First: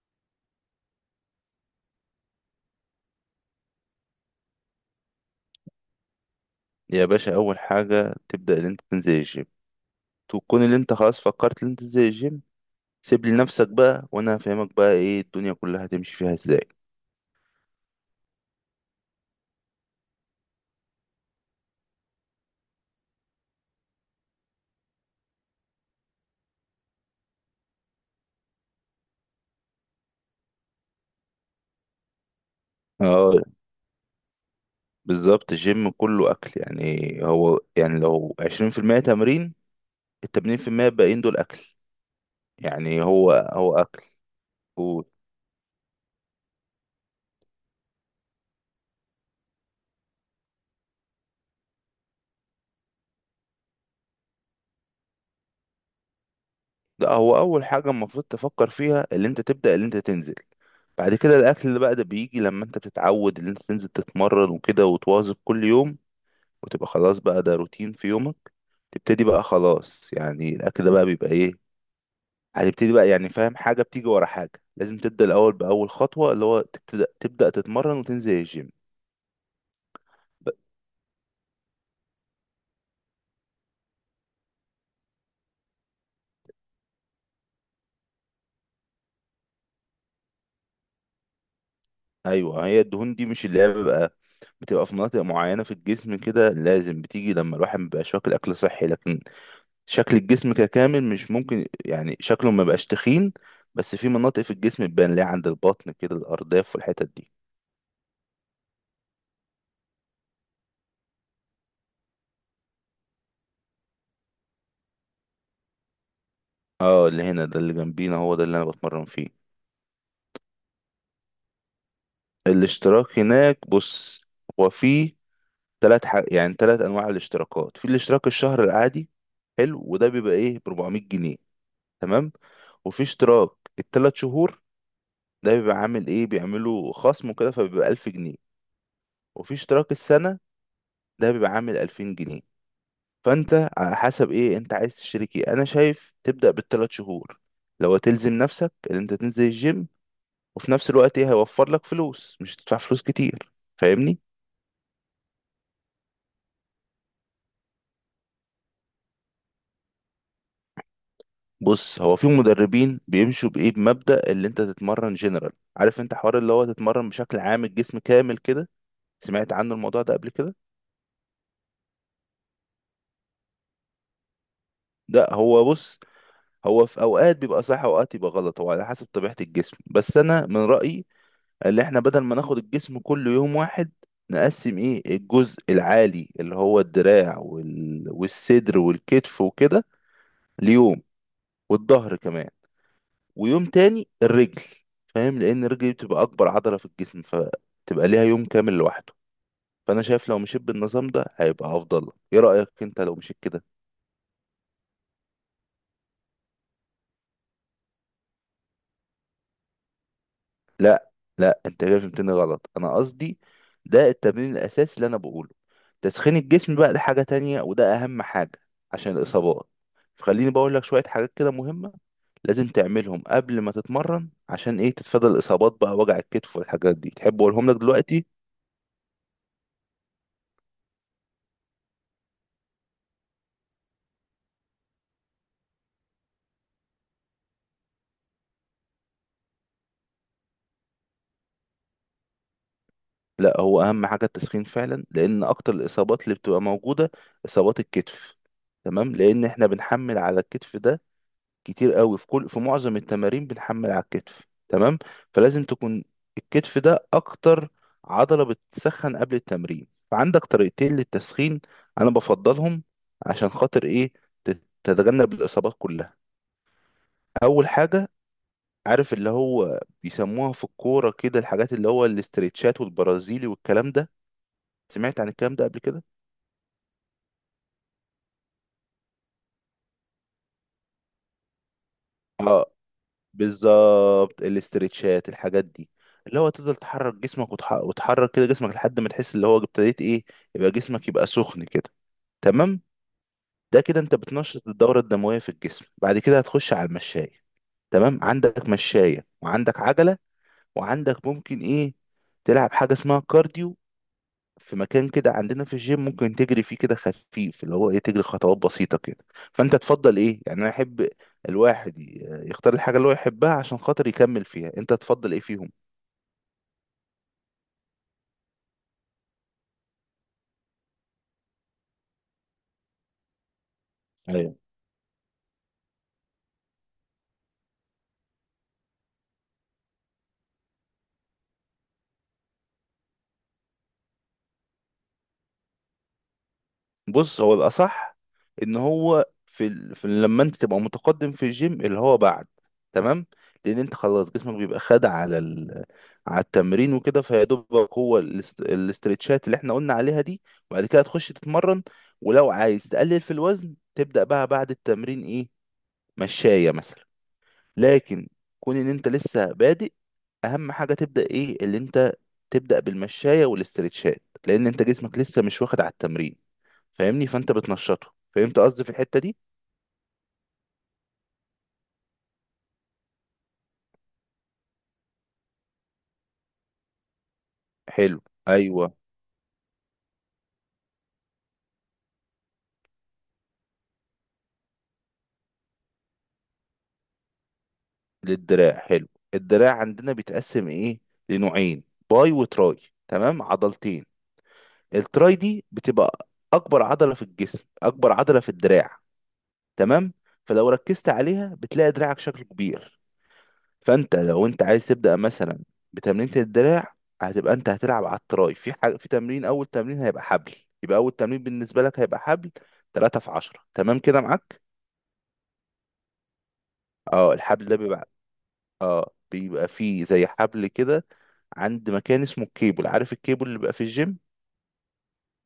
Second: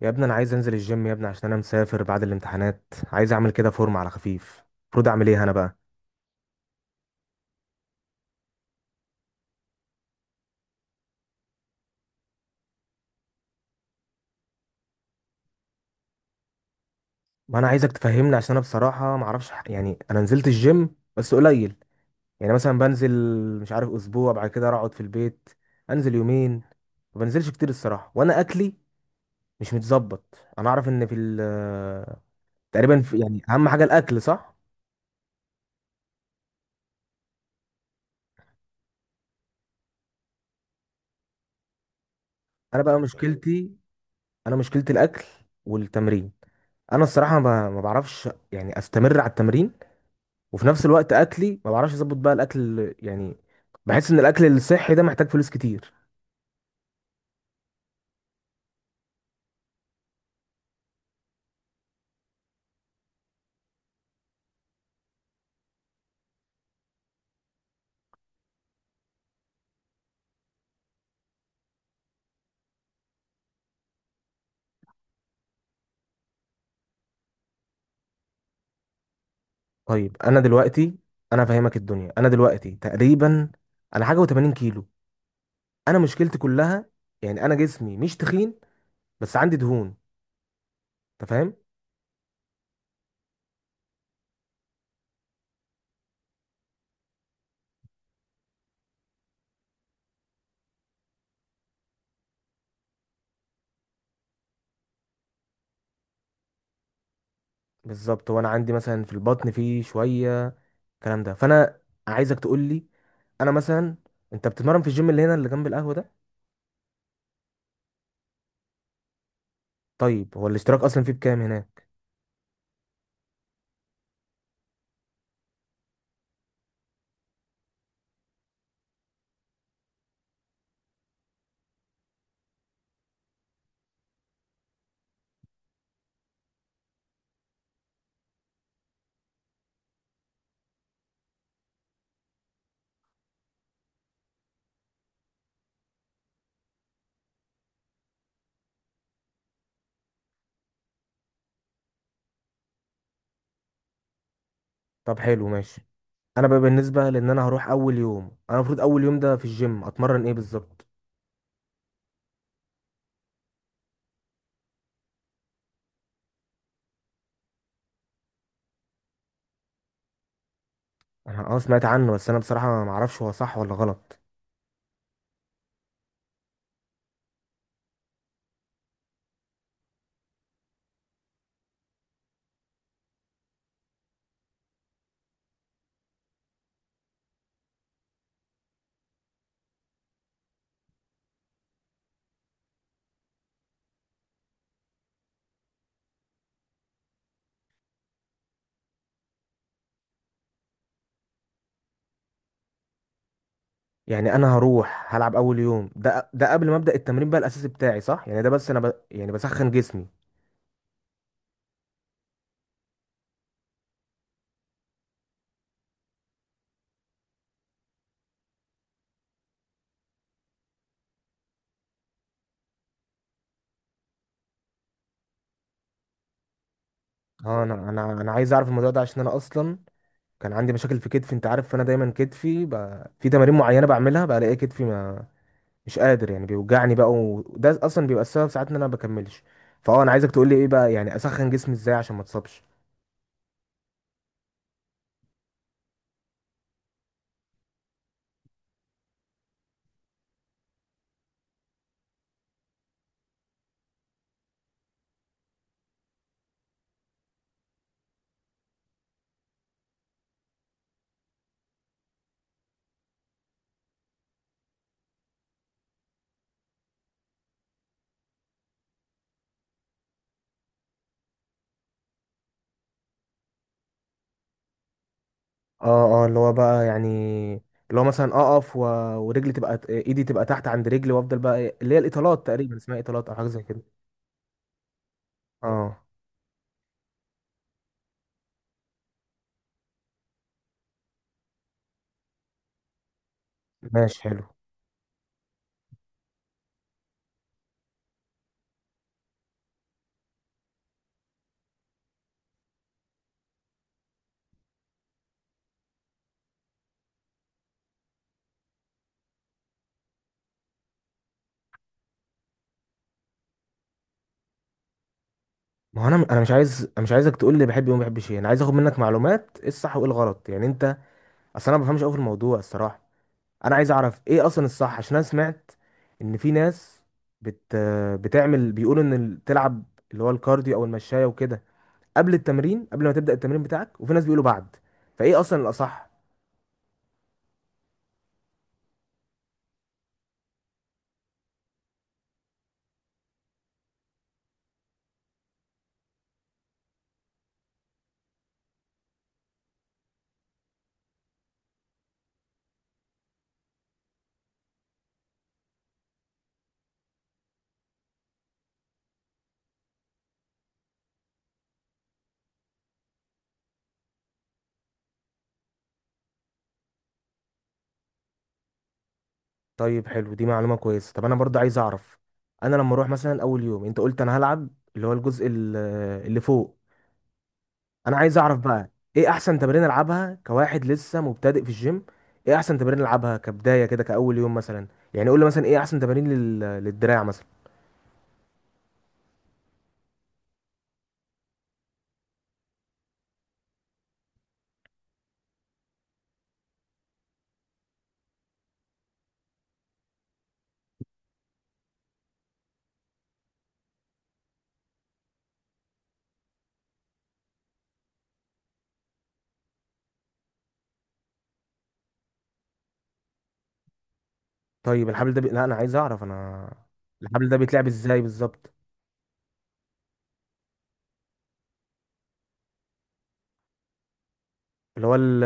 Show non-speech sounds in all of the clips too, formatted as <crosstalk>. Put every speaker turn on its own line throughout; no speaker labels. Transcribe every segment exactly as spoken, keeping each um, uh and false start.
يا ابني، انا عايز انزل الجيم يا ابني عشان انا مسافر بعد الامتحانات. عايز اعمل كده فورم على خفيف. المفروض اعمل ايه انا بقى؟
يا باشا، اول حاجه تبدا ان انت تنزل الجيم. تكون اللي انت خلاص فكرت ان انت تنزل الجيم. سيب لي نفسك بقى وانا هفهمك بقى ايه الدنيا كلها هتمشي فيها ازاي.
ما انا عايزك تفهمني عشان انا بصراحه ما اعرفش ح- يعني انا نزلت الجيم بس قليل. يعني مثلا بنزل، مش عارف، اسبوع بعد كده اقعد في البيت، انزل يومين. ما بنزلش كتير الصراحه، وانا اكلي مش متظبط. انا اعرف ان في ال- <laughs> تقريبا في
اه،
يعني اهم حاجه الاكل، صح.
بالظبط. الجيم كله اكل، يعني هو يعني لو عشرين في المية تمرين، التمانين في المية الباقيين دول اكل.
انا بقى
يعني هو
مشكلتي
هو اكل.
انا مشكلتي
و-
الاكل والتمرين. انا الصراحه ما ما بعرفش يعني استمر على التمرين، وفي نفس الوقت اكلي ما بعرفش اظبط بقى الاكل يعني. بحس ان الاكل الصحي ده محتاج فلوس كتير.
ده هو اول حاجه المفروض تفكر فيها، اللي انت تبدا اللي انت تنزل. بعد كده الاكل اللي بقى ده بيجي لما انت بتتعود ان انت تنزل تتمرن وكده وتواظب كل يوم، وتبقى خلاص بقى ده روتين في يومك. تبتدي بقى خلاص، يعني الاكل ده بقى بيبقى ايه. هتبتدي بقى، يعني فاهم، حاجة بتيجي ورا حاجة. لازم تبدأ الأول بأول خطوة، اللي هو تبتدأ تبدأ تتمرن وتنزل الجيم.
طيب انا
ب-
دلوقتي، انا فاهمك الدنيا. انا دلوقتي تقريبا انا حاجه و80 كيلو. انا مشكلتي كلها يعني انا جسمي مش تخين، بس عندي دهون، انت فاهم.
أيوة، هي الدهون دي مش اللي هي بيبقى بتبقى في مناطق معينة في الجسم كده. لازم بتيجي لما الواحد مبيبقاش واكل أكل صحي، لكن شكل الجسم ككامل مش ممكن يعني شكله مبيبقاش تخين، بس في مناطق في الجسم بتبان ليه، عند البطن كده، الأرداف والحتت دي.
بالظبط، وانا عندي مثلا في البطن فيه شويه الكلام ده. فانا عايزك تقول لي، انا مثلا، انت بتتمرن في الجيم اللي هنا اللي جنب القهوه ده؟
اه، اللي هنا ده اللي جنبينا، هو ده اللي أنا بتمرن فيه.
طيب هو الاشتراك اصلا فيه بكام هناك؟
الاشتراك هناك، بص، هو في ثلاث حاج... يعني ثلاث انواع الاشتراكات. في الاشتراك الشهر العادي حلو، وده بيبقى ايه ب اربعمية جنيه، تمام. وفي اشتراك الثلاث شهور، ده بيبقى عامل ايه، بيعملوا خصم كده فبيبقى الف جنيه. وفي اشتراك السنة، ده بيبقى عامل الفين جنيه. فانت على حسب ايه انت عايز تشترك. ايه، انا شايف تبدأ بالثلاث شهور، لو تلزم نفسك ان انت تنزل الجيم، وفي نفس الوقت ايه، هيوفر لك فلوس، مش هتدفع فلوس كتير. فاهمني.
طب حلو ماشي. انا بقى بالنسبه لان انا هروح اول يوم، انا المفروض اول يوم ده في الجيم اتمرن ايه بالظبط؟
بص، هو في مدربين بيمشوا بايه، بمبدأ اللي انت تتمرن جنرال. عارف انت حوار اللي هو تتمرن بشكل عام، الجسم كامل كده؟ سمعت عنه الموضوع ده قبل كده؟
انا اه سمعت عنه، بس انا بصراحه ما اعرفش هو صح ولا غلط.
ده هو بص، هو في اوقات بيبقى صح اوقات يبقى غلط، هو على حسب طبيعة الجسم. بس انا من رأيي اللي احنا بدل ما ناخد الجسم كله يوم واحد، نقسم ايه الجزء العالي، اللي هو الدراع وال... والصدر والكتف وكده، ليوم. والظهر كمان. ويوم تاني الرجل. فاهم؟ لان الرجل دي بتبقى اكبر عضله في الجسم، فتبقى ليها يوم كامل لوحده. فانا شايف لو مشيت بالنظام ده هيبقى افضل لك. ايه رايك انت لو مشيت كده؟
يعني انا هروح هلعب اول يوم ده ده قبل ما ابدا التمرين بقى الاساسي بتاعي، صح؟ يعني ده بس انا ب... يعني بسخن جسمي.
لا، لا انت كده فهمتني غلط. انا قصدي ده التمرين الاساسي اللي انا بقوله. تسخين الجسم بقى ده حاجه تانية، وده اهم حاجه عشان الاصابات. فخليني بقول لك شويه حاجات كده مهمه، لازم تعملهم قبل ما تتمرن عشان ايه، تتفادى الاصابات بقى، وجع الكتف والحاجات دي. تحب
اه
اقولهم
انا
لك
انا
دلوقتي؟
انا عايز اعرف الموضوع ده عشان انا اصلا كان عندي مشاكل في كتفي، انت عارف. فانا دايما كتفي ب... في تمارين معينه بعملها بلاقي كتفي ما مش قادر، يعني بيوجعني بقى. وده اصلا بيبقى السبب ساعات ان انا ما بكملش. فاه انا عايزك تقول لي ايه بقى، يعني اسخن جسمي ازاي عشان ما اتصابش.
لا، هو اهم حاجه التسخين فعلا، لان اكتر الاصابات اللي بتبقى موجوده اصابات الكتف. تمام؟ لان احنا بنحمل على الكتف ده كتير قوي، في كل في معظم التمارين بنحمل على الكتف، تمام. فلازم تكون الكتف ده اكتر عضله بتسخن قبل التمرين. فعندك طريقتين للتسخين انا بفضلهم، عشان خاطر ايه، تت- تتجنب الاصابات كلها. اول حاجه، عارف اللي هو بيسموها في الكوره كده، الحاجات اللي هو الاسترتشات والبرازيلي والكلام ده؟ سمعت عن الكلام ده قبل كده؟
اه، اه، اللي هو بقى يعني، اللي هو مثلا اقف و... ورجلي تبقى ايدي تبقى تحت عند رجلي وافضل بقى إيه- اللي هي الاطالات،
اه،
تقريبا اسمها اطالات او حاجه زي كده.
بالظبط الاسترتشات الحاجات دي،
اه،
اللي هو تفضل تحرك جسمك وتح... وتحرك كده جسمك لحد ما تحس اللي هو ابتديت ايه، يبقى جسمك يبقى سخن كده، تمام. ده كده انت
ماشي حلو.
بتنشط الدورة الدموية في الجسم. بعد كده هتخش على المشاية، تمام. عندك مشاية وعندك عجلة، وعندك ممكن ايه، تلعب حاجة اسمها كارديو، في مكان كده عندنا في الجيم ممكن تجري فيه كده خفيف، اللي هو ايه، تجري خطوات بسيطة كده. فانت تفضل ايه، يعني انا احب الواحد ي- يختار الحاجة اللي هو يحبها، عشان خاطر يكمل فيها. انت تفضل ايه فيهم؟
ما هو انا انا مش عايز، انا مش عايزك تقول لي بحب ايه وما بحبش ايه. انا عايز اخد منك معلومات ايه الصح وايه الغلط يعني انت. اصل انا ما بفهمش قوي في الموضوع الصراحه. انا عايز اعرف ايه اصلا الصح، عشان انا سمعت ان في ناس بت... بتعمل، بيقولوا ان ال- تلعب اللي هو الكارديو او المشايه وكده قبل التمرين، قبل ما تبدا التمرين بتاعك، وفي ناس بيقولوا بعد. فايه اصلا الاصح؟
بص، هو الأصح إن هو في, ال... في لما أنت تبقى متقدم في الجيم، اللي هو بعد، تمام. لأن أنت خلاص جسمك بيبقى خد على ال... على التمرين وكده، فيا دوبك هو الاست... الاسترتشات اللي إحنا قلنا عليها دي، وبعد كده تخش تتمرن. ولو عايز تقلل في الوزن، تبدأ بقى بعد التمرين إيه، مشاية مثلا. لكن كون إن أنت لسه بادئ، أهم حاجة تبدأ إيه، اللي أنت تبدأ بالمشاية والاسترتشات، لأن أنت جسمك لسه مش واخد على التمرين، فاهمني؟ فانت بتنشطه. فهمت قصدي في الحتة دي؟
طيب حلو، دي معلومة كويسة. طب أنا برضه عايز أعرف. أنا لما أروح مثلا أول يوم، أنت قلت أنا هلعب اللي هو الجزء ال- اللي فوق. أنا
حلو.
عايز أعرف بقى
ايوه.
إيه أحسن تمرين ألعبها كواحد لسه مبتدئ في الجيم. إيه أحسن تمرين ألعبها كبداية كده كأول يوم مثلا؟ يعني قول لي مثلا إيه أحسن تمارين لل... للدراع مثلا.
للدراع، حلو. الدراع عندنا بيتقسم ايه، لنوعين، باي وتراي، تمام، عضلتين. التراي دي بتبقى اكبر عضلة في الجسم، اكبر عضلة في الدراع، تمام. فلو ركزت عليها بتلاقي دراعك شكله كبير. فانت لو انت عايز تبدأ مثلا بتمرينة الدراع، هتبقى انت هتلعب على التراي، في حاجة في تمرين، اول تمرين هيبقى حبل. يبقى اول تمرين بالنسبة لك هيبقى حبل، تلاتة في عشرة، تمام كده معاك؟
طيب الحبل ده بي... لا، أنا عايز أعرف أنا،
اه،
الحبل ده
الحبل ده
بيتلعب
بيبقى،
إزاي بالظبط؟
اه بيبقى فيه زي حبل كده، عند مكان اسمه الكيبل، عارف الكيبل اللي بيبقى في الجيم؟
اللي هو ال...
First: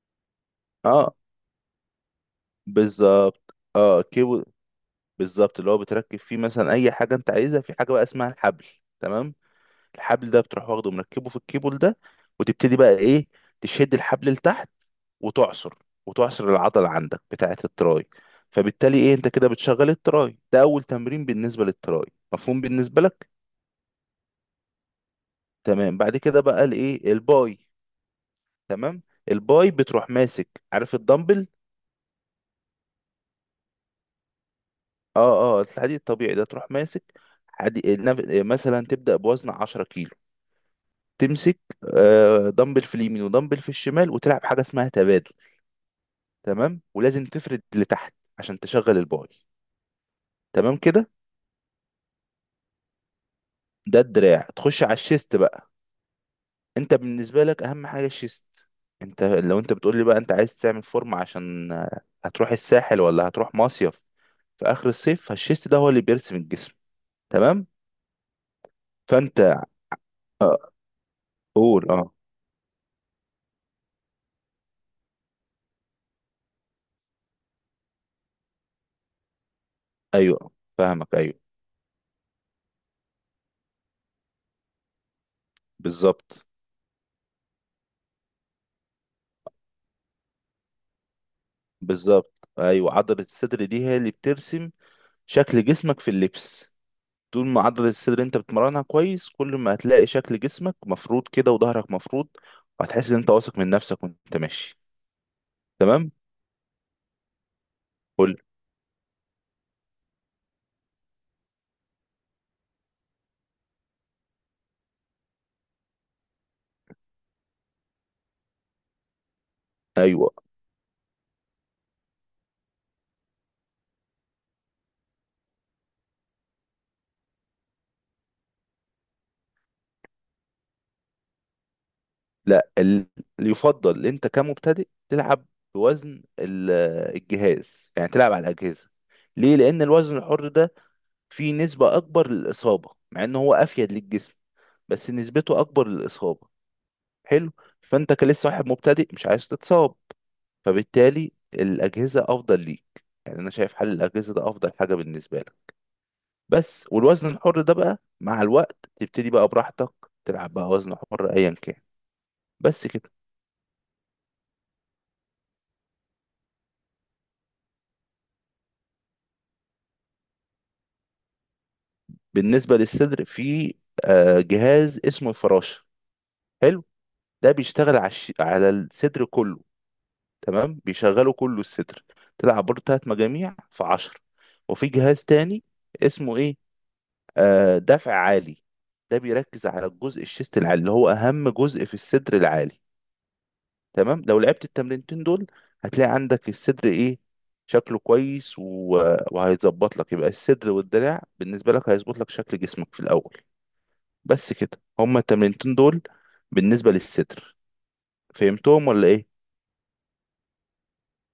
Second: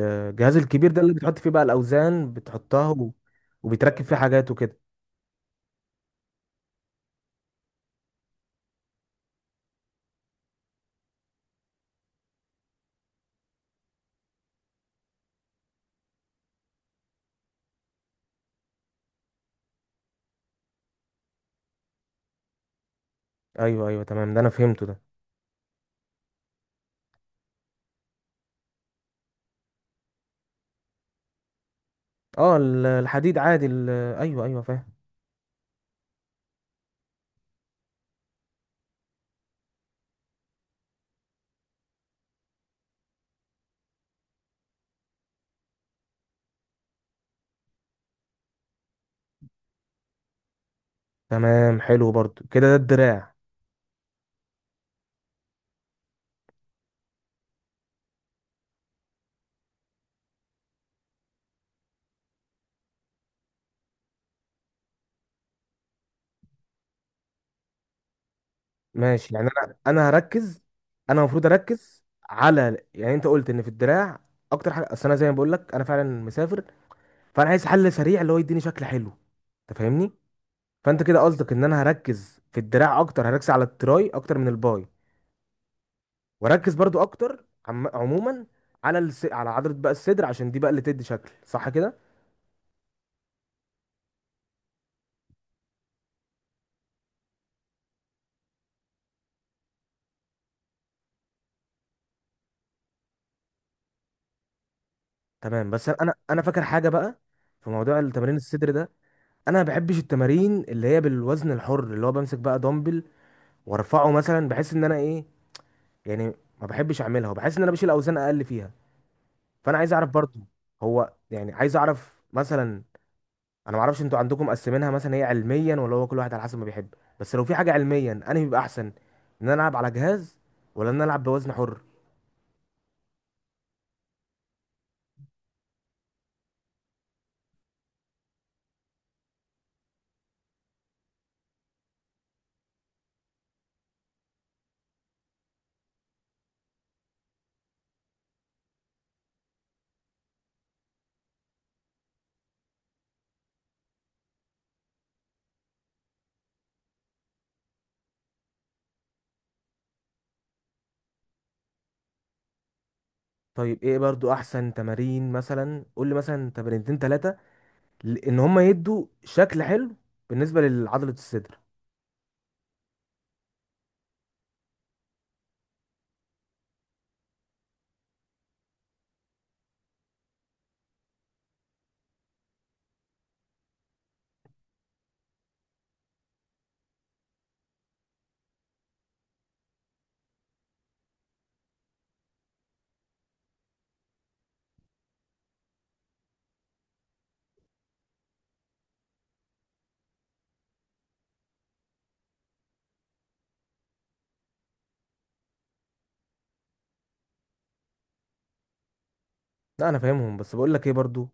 الجهاز الكبير ده اللي
اه،
بتحط فيه بقى الأوزان بتحطها و...
بالظبط، اه
وبيتركب فيه
كيبل.
حاجات وكده.
بالظبط، اللي هو بتركب فيه مثلا اي حاجه انت عايزها، في حاجه بقى اسمها الحبل، تمام. الحبل ده بتروح واخده مركبه في الكيبل ده، وتبتدي بقى ايه، تشد الحبل لتحت وتعصر، وتعصر العضله عندك بتاعه التراي. فبالتالي ايه انت كده بتشغل التراي. ده اول تمرين بالنسبه للتراي، مفهوم بالنسبه لك؟
أيوه، أيوه، تمام، ده أنا فهمته ده.
تمام. بعد كده بقى الايه، الباي، تمام. الباي بتروح ماسك، عارف الدمبل؟
اه، ال- الحديد عادي ال- ايوه، ايوه، فاهم.
اه، اه الحديد الطبيعي ده تروح ماسك، حدي... نف- مثلا تبدأ بوزن عشرة كيلو، تمسك، آه، دمبل في اليمين ودمبل في الشمال، وتلعب حاجة اسمها تبادل، تمام. ولازم تفرد لتحت عشان تشغل الباي، تمام كده.
تمام، حلو برضو كده، ده الدراع.
ده الدراع. تخش على الشيست بقى، انت بالنسبة لك اهم حاجة الشيست. انت لو انت بتقول لي بقى انت عايز تعمل فورم، عشان آه، هتروح الساحل ولا هتروح مصيف في اخر الصيف، فالشيست ده هو اللي بيرسم الجسم، تمام.
ماشي،
فانت
يعني انا انا هركز.
آه،
انا المفروض
قول
اركز
اه.
على، يعني انت قلت ان في الدراع اكتر حاجه. اصل انا زي ما بقول لك انا فعلا مسافر، فانا عايز حل سريع اللي هو يديني شكل حلو، انت فاهمني.
ايوه،
فانت
فاهمك
كده
ايوه.
قصدك ان انا هركز في الدراع اكتر، هركز على التراي اكتر من الباي.
بالظبط.
واركز برضو اكتر عم... عموما على الس... على عضله بقى الصدر، عشان دي بقى اللي تدي شكل صح كده.
بالظبط، ايوه، عضله الصدر دي هي اللي بترسم شكل جسمك في اللبس. طول ما عضله الصدر انت بتمرنها كويس، كل ما هتلاقي شكل جسمك مفروض كده وظهرك مفروض، وهتحس ان انت واثق من نفسك وانت ماشي.
تمام، بس
تمام.
انا انا فاكر حاجه بقى في موضوع التمرين
قول.
الصدر ده. انا ما بحبش التمارين اللي هي بالوزن الحر، اللي هو بمسك بقى دمبل وارفعه مثلا. بحس ان انا ايه يعني، ما بحبش اعملها وبحس ان انا بشيل اوزان اقل فيها. فانا عايز اعرف
ايوه.
برضو. هو يعني، عايز اعرف مثلا، انا ما اعرفش انتوا عندكم مقسمينها مثلا هي علميا ولا هو كل واحد على حسب ما بيحب. بس لو في حاجه علميا انا بيبقى احسن ان انا العب على جهاز ولا ان انا العب بوزن حر.
لا، ال- اللي يفضل إن انت كمبتدئ تلعب بوزن ال- الجهاز، يعني تلعب على الاجهزه. ليه؟ لان الوزن الحر ده في نسبة أكبر للإصابة، مع إن هو أفيد للجسم، بس نسبته أكبر للإصابة. حلو. فأنت كلسه واحد مبتدئ مش عايز تتصاب، فبالتالي الأجهزة أفضل ليك. يعني أنا شايف حل الأجهزة ده أفضل حاجة بالنسبة لك. بس والوزن الحر ده بقى مع الوقت تبتدي بقى براحتك، تلعب بقى وزن حر أيا كان. بس كده.
طيب ايه برضو احسن تمارين؟ مثلا قول لي مثلا تمرينتين ثلاثه ان هم يدوا شكل حلو بالنسبه لعضله الصدر.
بالنسبة للصدر، في آه، جهاز اسمه الفراشة، حلو. ده بيشتغل على الش- على الصدر كله، تمام بيشغلوا كله الستر. تلعب برضه تلات مجاميع في عشرة. وفي جهاز تاني اسمه ايه، آه دفع عالي. ده بيركز على الجزء الشيست العالي، اللي هو اهم جزء في الصدر العالي، تمام. لو لعبت التمرينتين دول، هتلاقي عندك الصدر ايه، شكله كويس. و... وهيظبط لك، يبقى الصدر والدراع بالنسبة لك هيظبط لك شكل جسمك في الأول. بس كده هما التمرينتين دول بالنسبة للصدر. فهمتهم ولا ايه؟
لا، انا فاهمهم، بس بقول لك ايه برضو،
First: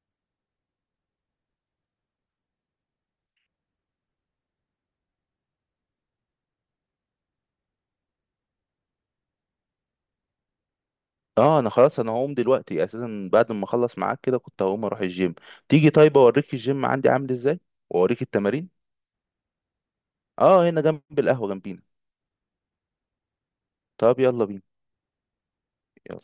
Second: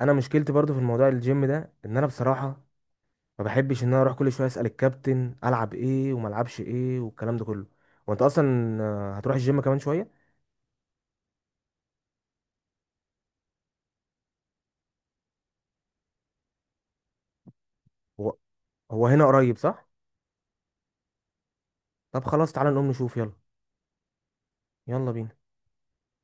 انا مشكلتي برضو في الموضوع الجيم ده ان انا بصراحه ما بحبش ان انا اروح كل شويه اسال الكابتن العب ايه وما العبش ايه والكلام ده كله. وانت اصلا آه، هتروح الجيم كمان شويه.
اه انا خلاص انا هقوم دلوقتي اساسا، بعد ما اخلص معاك كده كنت هقوم اروح الجيم. تيجي طيب اوريك الجيم عندي عامل ازاي، واوريك
هو
التمارين.
هو هنا قريب صح؟
اه هنا جنب القهوة جنبينا.
طب خلاص تعالى نقوم نشوف يلا.
طب يلا بينا.
يلا بينا.
يلا.